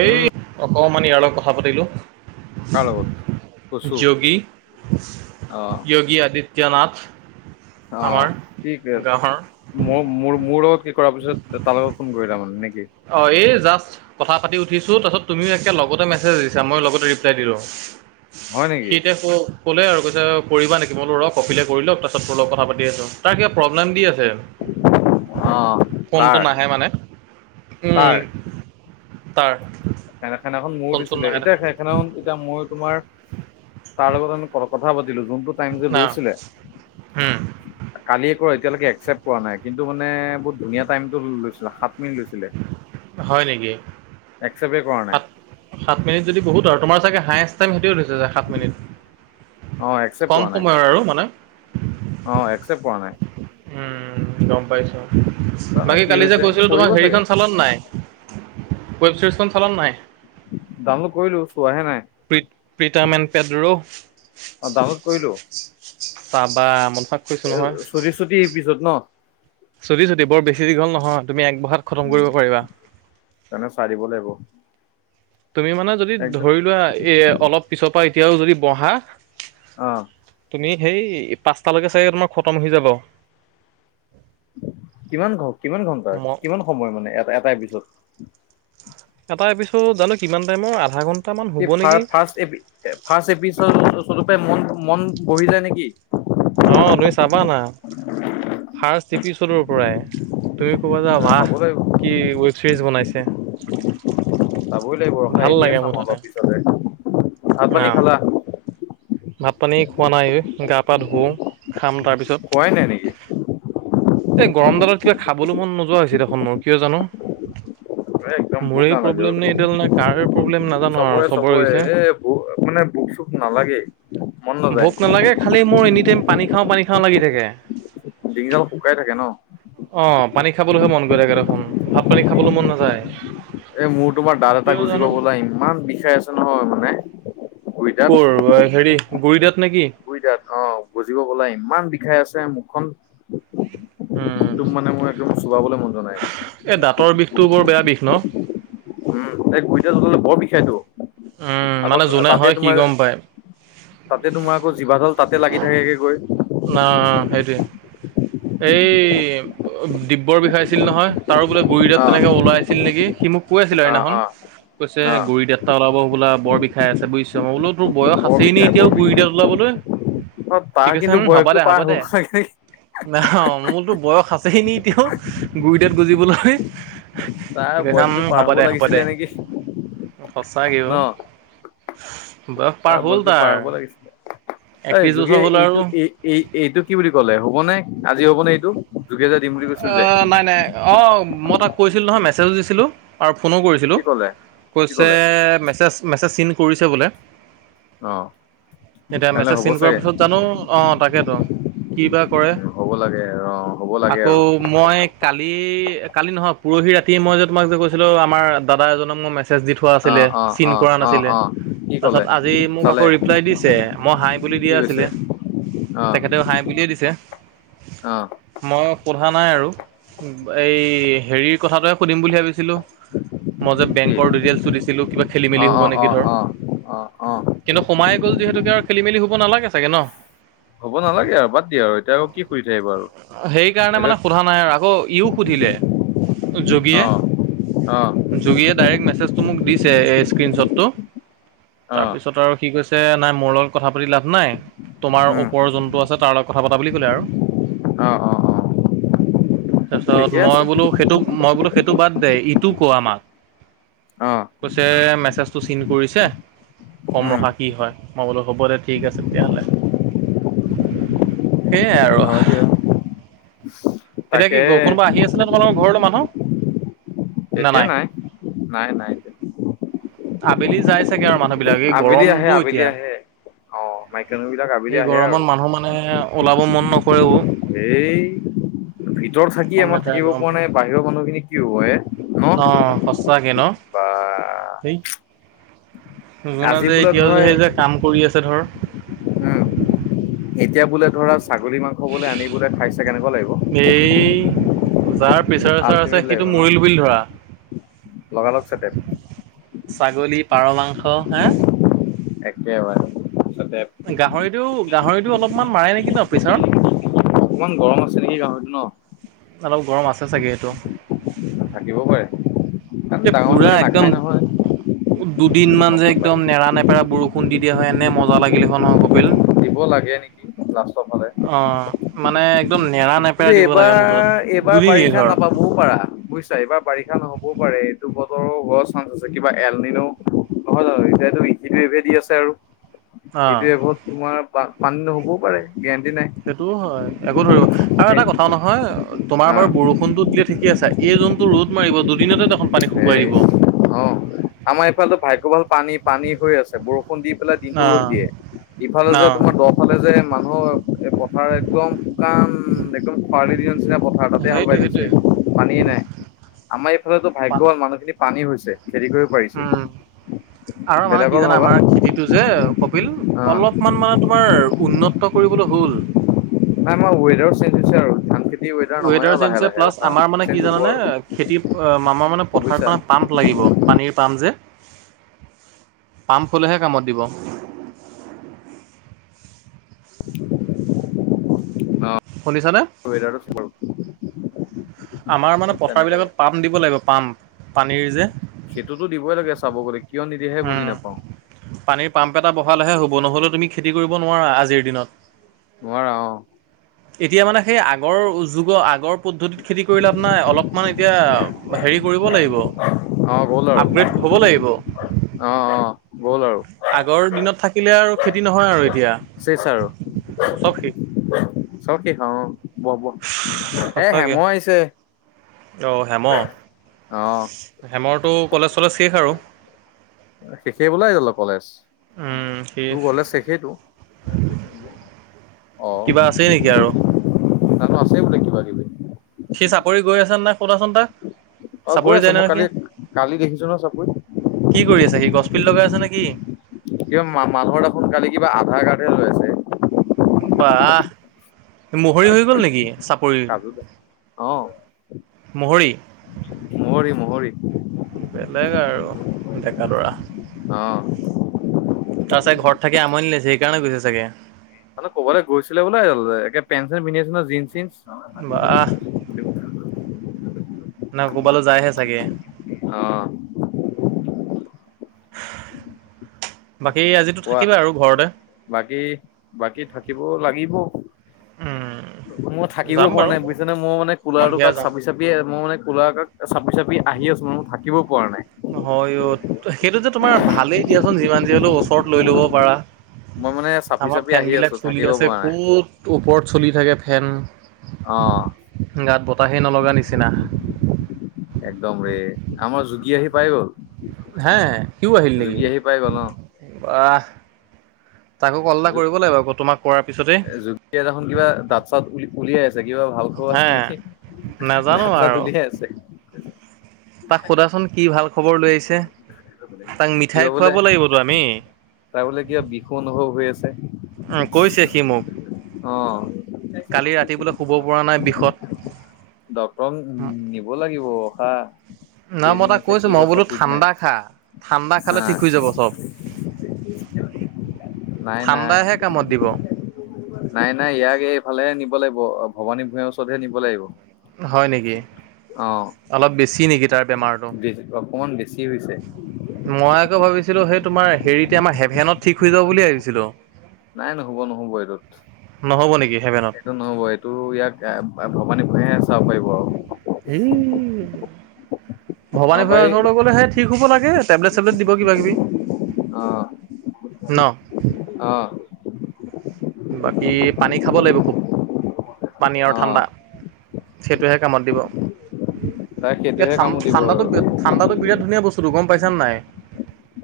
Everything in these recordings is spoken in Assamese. এই উম, অকমান ইয়াৰ লগত কথা পাতিলো। কাৰ লগত? কচু। যোগী অ, যোগী আদিত্য ত্যনাথ। অ, কিঠিকে ম মোৰ লগত কৰাৰ পিছত তালগত ফোন কৰিলা মানে নেকি। অ, এই যা কথা পাতি উঠিছো তাৰপাছত তুমিও একে লগতে মেছেজ দিছা মই লগতে ৰিপ্লাই দিলওঁ। হয় সি নেকি? এতিয়া ক'লে আৰু কৈছে কৰিবা নেকি। মই বোলোঁ ৰ কপিলে কৰি লওক তাৰ পা' তোৰ লগ কথা পাতি আছোঁ, তাৰ কিবা প্ৰব্লেম দি আছে অ, ফোনটো তাৰ নাহে মানে উম তাৰ তাৰ সেনা খেনাখন মোৰ ফোন চোন দিছিলে, নাহে এতিয়া দেখোন সেখেনাখন এতিয়া মই তোমাৰ তাৰ লগত আমি ক [unintelligible] যে না লৈছিলে উম কালি এতিয়ালৈকে একচেপ্ট কৰা নাই কিন্তু মানে বহুত ধুনীয়া টাইমটো লৈছিলে সাত মিল লৈছিলে হয় নেকি এক সাত, সাত মিনিট যদি বহুত আৰু তোমাৰ চাগে হাইছ টাইম সেইটোৱে থৈছে যে সাত মিনিট, অ, একচেপ্ট ক'ম কৰা নাই সময়ৰ আৰু মানে। অ এসপট কৰা নাই। উম, গ'ম পাইছো, জানো বাকী কি কালি যে হৈছে কৈছিলো কৰিব তোমাক চাগে হেৰিখন চালা নে নাই? ৱেব চিৰিজখন চলান নাই? ডাউনলোড কৰিলো চোৱাহে নাই [unintelligible] অ ডাউনলোড কৰিলো [unintelligible] এ [unintelligible] পিছত ন? ছুটি চুট বৰ বেছি দীঘল নহয় তুমি এক বহাত খতম উম। কৰিব পাৰিবা। তেনে চাই দিব লাগিব তুমি মানে যদি একদম। ধৰি লোৱা এ অলপ পিছৰ পৰা এতিয়াও যদি বহা। আহ' তুমি সেই পাঁচটালৈকে চাগে তোমাৰ খতম হৈ যাবা। কিমান ঘ, কিমান ঘন্টাৰ, ম কিমান সময় মানে এটা, এটা এপিছদ এটা এপিছড জানো কিমান টাইমৰ, আধা ঘণ্টা [unintelligible] মন বহি যায় নেকি? অ' তুমি চাবা না, ৰ্ফাষ্ট এপিচডৰ পৰাই তুমি কবা যে চাব ৱাহ! লাগিব কি ৱেব ছিৰিজ বনাইছে। চাবই লাগিব ৰখা, ভাল এতিয়াই লাগে চাম মুঠতে অলপ পিছতে। ভাত না পানী খালা ভাত পানী খোৱা নাই এ, গা পা ধুওঁ খাম তাৰপিছত খোৱাই নাই নেকি এই গৰমডালত কিবা খাবলৈ মন নোযোৱা হৈছে দেখোন মোৰ কিয় জানো? একদম ভোক মোৰেই নালাগে ও, প্ৰব্লেম নে এইডাল নে কাৰ প্ৰব্লেম নাজানো আৰু চবৰে চবৰে হৈছে এ ভোক মানে ভোক-চুখ নালাগে ভোক নালাগে খালি মোৰ এনি টাইম পানী খাওঁ পানী খাওঁ লাগি থাকে। ডিঙিডাল শুকাই থাকে ন? অঁ পানী খাবলৈহে মন গৈ থাকে দেখোন, ভাত পানী খাবলৈ মন নাযায়। এ মোৰ তোমাৰ দাঁত এটা কিয় গুজিব জানো হ'বলা ইমান বিষাই আছে নহয় মানে। গুৰি দাঁত ক'ৰ হেৰি গুৰি দাঁত নে কি? গুৰি দাত অ গজিব হ'বলা ইমান বিষাই আছে মুখখন উম তোক মানে মোৰ একদম চোবাবলৈ মন যোৱা নাই। এই দাঁতৰ বিষতো বৰ বেয়া বিষ ন? উম গুৰি দাঁত ওলালে বৰ বিষায়তো। উম আগত মানে যোনে তাতে হয় সি তোমাৰ গম পায় তাতে তোমাৰ আকৌ জিভা ডাল তাতে লাগি থাকে গে গৈ। না' সেইটোৱে এই দিব্যৰ বিষাইছিল নহয় তাৰো বোলে গুৰি অ দাঁত তেনেকৈ ওলাই আছিল নেকি? সি মোক কৈ আছিলে অ সেইদিনাখন অ কৈছে অ গুৰি দাঁত এটা ওলাব বোলা বৰ বিষাই আছে বুইছ, মই বোলো তোৰ বয়স বৰ আছেইনে বিষাই এতিয়াও বৰ বিষাই গুৰি দাঁত ওলাবলৈ। অ তাৰ কি হম হ'ব দে হ'ব দে, না মোৰতো বয়স আছেইনে এতিয়াও গুৰি দাঁত গজিবলৈ? তাৰ কি বয়সটো কৈছামম পাৰ হ'ব দে হ'ব দে লাগিছিলে নেকি সঁচাকেই। ন বয়স তাৰ পাৰ হ'ল বয়সটো পাৰ তাৰ হ'ব লাগিছিলে এই একত্ৰিশ যোগে বছৰ হ'ল এইটো আৰু এই এই এইটো কি বুলি কলে হবনে? আজি হ'বনে এইটো। যোগে যে দিম বুলি কৈছিল অ, যে নাই নাই অ, মই তাক কৈছিলো নহয় মেছেজ দিছিলোঁ আৰু ফোনো কৰিছিলোঁ কি ক'লে কি কৈছে ক'লে মেছেজ মেছেজ চিন কৰিছে বোলে। অ এতিয়া তেনেহ'লে মেছেজ হ'ব চিন কৰাৰ চাগে পিছত জানো অ, তাকেতো কি বা উ হ'ব লাগে অ, হ'ব অ, লাগে। আৰু মই কালি এই কালি নহয় পুৰহি ৰাতি মই যে তোমাক যে কৈছিলো আমাৰ দাদা এজনক মই মেছেজ মেছেজ দি থোৱা অ আছিলে অ চিন অ কৰা অ নাছিলে, অ কি ক'লে তাৰপিছত মোক আকৌ চালে ৰিপ্লাই দিছে। মই হাই হাই বুলি কি দিয়া আছিলে, কৈছে অ তেখেতেও হাই বুলি এ দিছে। অ ম সোধা নাই আৰু এই হেৰিৰ কথাটোৱে সুধিম বুলি ভাবিছোঁ। সুধিলো মই যে কি বেংকৰ ডি-টেইল্‌ছটো দিছিলো কিবা খেলি অ মেলি হ'ব অ অ নেকি ধৰ। অ অ অ কিন্তু সোমাই গ'ল যিহেতুকে আৰু খেলি মেলি হব নালাগে চাগে ন? হ'ব নালাগে আৰু বাদ দিয়া আৰু এতিয়া আকৌ কি কৰি থাকিবা আৰু সেইকাৰণে এতিয়া মানে সোধা নাই আৰু আকৌ ইও সুধিলে যোগিয়ে অ অ জোগীয়ে ডাইৰেক্ট মেছেজতো মোক দিছে এ ষ্ক্ৰীণশ্বটতো, অ তাৰপিছত আৰু সি কৈছে নাই মোৰ লগত কথা লাভ নাই তোমাৰ উম ওপৰৰ যোনটো আছে তাৰ লগত কথা পতা বুলি ক'লে আৰু। অ, অ, অ তাৰপিছত ঠিকে মই আছে বোলো সেইটো মই বোলো সেইটো বাদ দে ইটো কোৱা মাক। অ কৈছে মেছেজটো চিড কৰিছে কম উম ৰখা কি হয় মই বুলো হ'ব দে ঠিক আছে তেতিয়াহ'লে। সেয়াই আৰু। হয় দিয়া এতিয়া কি তাকে কোনোবা আহি আছে ন তোমালোকৰ ঘৰলৈ মানুহ? তেতিয়া নাই নাই নাই এতিয়া। আবেলি যায় চাগে আৰু মানুহ বিলাক এই আবেলি আহে গৰমতটো আবেলি এতিয়া। আহে অ মাইকী মানুহ বিলাক আবেলি এই আহে আৰু গৰমত মানুহ মানে ওলাব মন নকৰে। এই ভিতৰত থাকি কম আমাৰ লেতেৰা থাকিব পৰা নাই বাহিৰৰ মানুহখিনি কি হ'ব এ। ন অহ সস্তাাকে ন বা ধেই। জনা আজি যে বোলে এতিয়াও যে ধৰা সেই যে কাম কৰি আছে ধৰ। উম এতিয়া বোলে ধৰা ছাগলী মাংস বোলে আনিবোলে খাইছে কেনেকুৱা লাগিব? প্ৰেছাৰ চছাৰ আছে আল্টিমেট সেইটো লাগিব ন মৰিল বুলি ধৰা। লগালগ চেটেপ ছাগলী পাৰ মাংস হা। একাকেবাৰ। গাহৰিটো গাহৰিটো অলপমান মাৰে নেকি ন পিছাৰত? অকমান গৰম আছে নেকি গাহৰিটো ন' অলপ গৰম আছে চাগে এইটো। কাৰ এই ডাঙৰ পুৰা মোকে একদম নাখায় নহয়। দুদিনমান গম যে নাপায় একদম নেৰা নেপেৰা বৰষুণ দি দিয়া হয় এনে মজা লাগিলেখন নহয় কপিল। হ'ব লাগে নেকি। লাষ্টৰ ফালে অ, মানে একদম নেৰা কিন্তু নেপেৰা দিব লাগে মুঠতে এইবাৰ এইবাৰ দুদিনেই বাৰিষা ধৰ নাপাবও পাৰা বুজিছা এইবাৰ বাৰিষা নহবও পাৰে। বতৰো হোৱা চান্স আছে কিবা এল নিও নহয় জানো এতিটোভে দি আছে আৰু। সেইটো অ', এবোৰ তোমাৰ মান নহ'বও পাৰে। গেৰেণ্টি নাই সেইটোও হয় একো ধৰিব আৰু থা নহয় তোমাৰ অ বাৰ বৰষুণোত দিলে ঠিকে আছে এইোনটো ৰ মাৰ দুন অ, আমাৰ এইফালো ভাগ্য ভাল পানী পানী হৈ আছে বৰষুণ খুন দি পেলাই দিনতটো ৰ'দ অ', দিয়ে ইফালে যে অ', তোমাৰ দ ফালে যে ম অ পথাৰ একদম কাম একদম খৰালি দিয়া নিচিনা পথাৰত তাতে হাল বাই সেইটোৱে থৈছে সেইটোৱে পানীয়ে নাই, আমাৰ এইফালেটো ভাগ্য পান ভাল মানুহখিনি পানী হৈছে। উম, [unintelligible] আৰু মানে কি বেলেগৰ জানা ভাবা আমাৰ খেতিটো যে কপিল অ অলপমান মানে তোমাৰ উন্নত কৰি লৈ হ'ল। নাই আমাৰ ৱেদাৰো চেঞ্জ হৈছে আৰু ধ ৱেডাৰ চেঞ্জ প্লছ আমাৰ মানে কি হ'ব জানে, আৰু খেতি আমাৰ মানে পথাৰত বুজিছা মানে পাম্প লাগিব। পানীৰ পাম যে। পাম্প হ'লেহে কামত দিব। অ শুনিছানে [unintelligible] আমাৰ মানে পথাৰবিলাকত পাম্প দিব লাগিব পাম্প পানীৰ যে। সেইটোতো দিবই লাগে চাব গ'লে। কিয় নিদিয়েহে বুজি নাপাওঁ উম পানীৰ পাম্প এটা বহালেহে হ'ব, নহ'লেও তুমি খেতি কৰিব নোৱাৰা আজিৰ দিনত। নোৱাৰা অ। এতিয়া মানে সেই আগৰ যুগৰ আগৰ পদ্ধতিত খেতি কৰিলে লাভ নাই। অলপমান এতিয়া হেৰি কৰিব লাগিব। অ গ'ল আৰু আপগ্ৰেড হ'ব লাগিব। অ অ গ'ল আৰু আগৰ দিনত থাক কিলে আৰু খেতি নহয় আৰু। এতিয়া চেচ আৰু চব শেষ। চব শেষ, অ। ব ব এ হেমহ আহিছে। অঁ হেম, অ হেমৰটো কলেজ-চলেজ শেষ আৰু। শেষেই [unintelligible] কলেজ। উম, সি তোৰ কলেজ শেষেইটো। কিবা আছেই নেকি আৰু? [unintelligible] আছেই বোলে কিবা কিবি। সি চাপৰি [unintelligible] অ গৈ চাপৰি আছে যায় মই নহয় সি কালি-কালি দেখিছো ন চব গৈ। কি কৰি আছে? সি গছপিল লগাই আছে নেকি? কিবা মানুহৰ দেখোন কালি কিবা আধাৰ কাৰ্ডহে লৈ আছে। বা মহৰি হৈ গ'ল নেকি চাপৰিৰ? কাজু অ মূহৰি মহৰি মহৰি বেলেগ আৰু ডেকাল'ৰা। অ তাৰ চাগে ঘৰত থাকি আমনি লাগিছে সেইকাৰণে গৈছে চাগে। মানে ক'বলৈ গৈছিলে বোলে, একেট পেন-চেন পিন্ধি আছে ন জিনচ-চিনচ। বাহ। না কৰবালৈ যায়হে চাগে। অ বাকী আজিতো কোৱা থাকিবা আৰু ঘৰতে বাকী, বাকী থাকিব লাগিব। মই থাকিব যাম পৰা বাৰু নাই বুজিছ নে, মই মানে কুলাৰটো সন্ধিয়া কাক যাম চাপি চাপিয় মই মানে কুলাৰৰ কাষ চাপি-চাপি আহি আছো মানে, মই থাকিব পৰা নাই হয় অ, সেইটো যে তোমাৰ ভালেই দিয়াচোন যিমান যি হলেও ওচৰত লৈ ল'ব পাৰা। মই মানে চাপি আমাৰ চাপি ফেন আহি আছো বিলাক চলি থাকিব আছে, পৰা নাই ক'ত ওপৰত চলি থাকে ফেন। অ গাত বতাহেই নলগা নিচিনা। একদম ৰে, আমাৰ জুগি আহি পাই গ'ল। হে সিউ আহিল নেকি? যোগী আহি পাই গ'ল অ বাহ! তাকো কল এটা কৰিব লাগিব আকৌ তোমাক কৰাৰ পিছতেই জো-জুগিয়ে দেখোন কিবা দাঁত-চাত উল উলিয়াই আছে কিবা ভাল খোৱা আছে হে নেকি, নাজানো দাঁত-চাত আৰু উলিয়াই আছে। তাক সোধাচোন কি ভাল খবৰ লৈ আহিছে, তাক কিবা মিঠাই বোলে খুৱাব লাগিবতো আমি। তাৰ বোলে কিবা বিষও অনুভৱ হৈ আছে। উম কৈছে সি মোক, অ কালি ৰাতি বোলে শুব পৰা নাই বিষত। ডক্তৰক উ নিব লাগিব অশাহ নহ মই তাক কৈছো, মই বোলো ঠাণ্ডা খা ঠাণ্ডা খালে হা ঠিক হৈ যাব চ'ব। নাই, নাই। ঠাণ্ডাহে কামত দিব নাই নাই ইয়াক এইফালেহে নিব লাগিব। ভৱানী ভূঞাৰ ওচৰতহে নিব লাগিব। হয় নেকি, অ অলপ বেছি নেকি তাৰ বেমাৰটো। অকমান বেছি হৈছে। হেই সেই তোমাৰ হেৰিতে আমাৰ হেফেনত ঠিক হৈ যাব বুলি ভাবিছিলোঁ। নাই নহ'ব নহ'ব এইটোত। নহ'ব নেকি হেভেনত সেইটো নহ'ব, এইটো ইয়াক ভৱানী ভূঞাহে চাব পাৰিব আৰু। হেই। ভবানী নহবা ভূঞা এই ওৰলৈ গ'লেহে ঠিক হ'ব লাগে টেবলেট চেবলেট দিব কিবা কিবি। অ' ন অ' বাকী পানী খাব লাগিব খুব পানী আৰু অ ঠাণ্ডা। সেইটোহে কামত দিব। তাই ইয়াত সেইটোহে কামো দিব ঠাণ্ডাটো আৰু ঠাণ্ডাটো বিৰাট ধুনীয়া বস্তুটো গ'ম গ'ম পাইছনে নাই।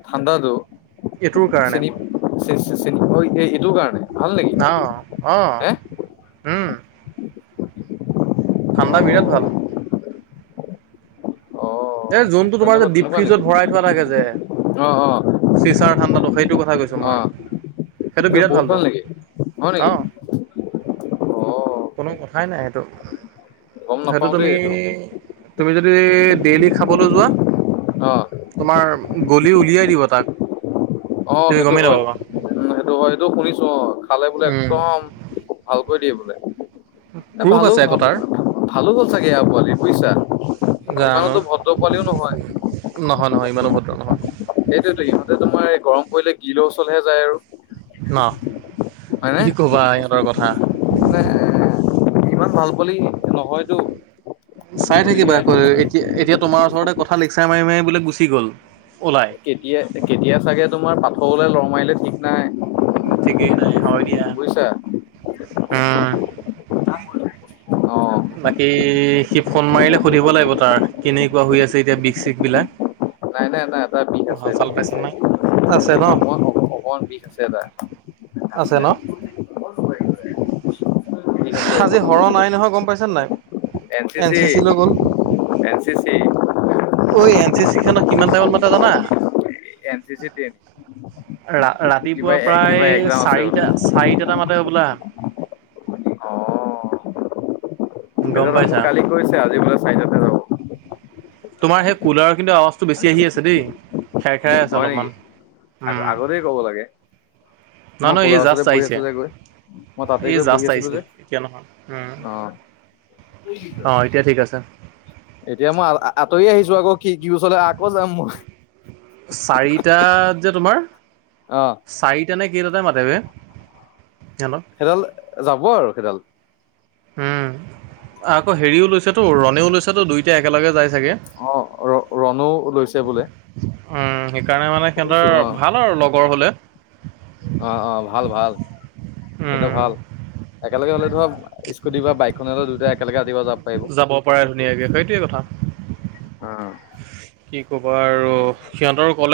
ঠাণ্ডাটো এইটোৰ কাৰণে চেন চে এই এইটো কাৰণে। ভাল নেকি অ' আহ হে উম। অ ঠাণ্ডা বিৰাট ভাল। অ এ জোনটো তোমাৰ যে তেনেকুৱা ডিপ তেনেকুৱা নেকি ফ্ৰিজত ভৰাই থোৱা থাকে যে। অ চিচাৰ ঠাণ্ডাতো সেইটো কথা কৈছো অ অ মই সেইটো এইটো বিৰাট বহুত ভালতো। ভাল নেকি হয় নেকি আহ। অ' কোনো কথাই নাই এইটো গম হেয়টো নাপাও দেই তুমি। এইটো তুমি যদি ডেইলি খাবলৈ যোৱা। অ' তোমাৰ গলি উলিয়াই দিব তাক। অ' তুমি সেইটো গমেই হয়, নাপাবা। উম সেইটো হয় সেইটো শুনিছো অ' খালে বোলে উম একদম। ভালকৈ দিব এই প্ৰুফ ভালো আছে ভ আকৌ তাৰ ভালো হ'ল চাগে এয়া পোৱালি বুইছা। জানো ইমানতো ভদ্ৰ পোৱালিও নহয়। নহয়, নহয়, ইমানো ভদ্ৰ নহয়। সেইটোয়তো ইহঁতে তোমাৰ এই গৰম কৰিলে গিলৰ ওচলহে যায় আৰু। ন হয়নে? কি ক'বা ইহঁতৰ কথা। মানে এ ইমান ভাল পোৱালি নহয়তো। চাই থাকিবা গতিকে আকৌ এতিয়া এতিয়া তোমাৰ ওচৰতে কথা লেকচাৰ মাৰি মাৰি বোলে গুচি গ'ল। ওলাই কেতিয়া কেতিয়া চাগে তোমাৰ পাথৰলৈ লৰ মাৰিলে ঠিক নাই। ঠিকেই নাই হয় দিয়া বুজিছা উম। অ' বাকী সি ফোন মাৰিলে সুধিব লাগিব তাৰ কেনেকুৱা হৈ আছে এতিয়া বিষ চিষ বিলাক। নাই নাই নাই এটা বিষ আছে, ভাল চাল বিষ পাইছে আছে, নাই? আছে ন অকমান বিষ আছে টা। আছে ন বিষ আছে আজি হৰৰ নাই নহয় গ'ম গ'ম পাইছানে এন চি চিছ লৈ গ'ল। এন চি চি ঐ এন চি চিছ খনত কিমান টাইমত মাতে জানা। এন চি চিছ টিন। ৰা ৰাতিপুৱা প্ৰায় চাৰিটা বোলে চাৰিটাটে মাতে হ'বলা। গম সেইজনে পাইছা। কালি কৈছে আজি মই চাৰিটা তাতে যাব। তোমাৰ সেই কুলাৰৰ কিন্তু আৱাজটো বেছি আহি আছে দেই। খেৰ খেৰাই আছে হয় নেকি অলপমান আগ উম। আগতেই ক'ব লাগে মই নহয় নহয় কোলাৰ এই ওচৰতে জাষ্ট বহি আহিছে আছো যে গৈ মই তাতে এই গৈ বহি জাষ্ট আছিলো আহিছে। যে এতিয়া নহয় উম। অ অ', এতিয়া ঠিক আছে। এতিয়া মই আ- আঁতৰি আহিছোঁ আকৌ খিৰিকি ওচৰলে আকৌ যাম মই। চাৰিটাত যে তোমাৰ। অ চাৰিটা নে কে তাতে মাতে বে। সিহঁতক। সেডাল যাব আৰু সেডাল। উম, আকৌ হেৰিও লৈছেতো ৰণেও লৈছেতো দুইটা একেলগে যাই অ', ৰ ৰণও লৈছে বোলে। উম, সেইকাৰণে মানে শুনিছো অ সিহঁতৰ ভাল আৰু লগৰ হ'লে। অ অ ভাল ভাল [unintelligible] উম, ভাল। একেলগে হ'লে ধৰক স্কুটি বা বাইকখন হ'লে দুয়োটাই একেলগে ৰাতিপুৱা যাব যাব পাৰে ধুনীয়াকে সেইটোৱে কথাঁ। পাৰিব কি ক'বা আৰু সিহঁতৰ ক'লে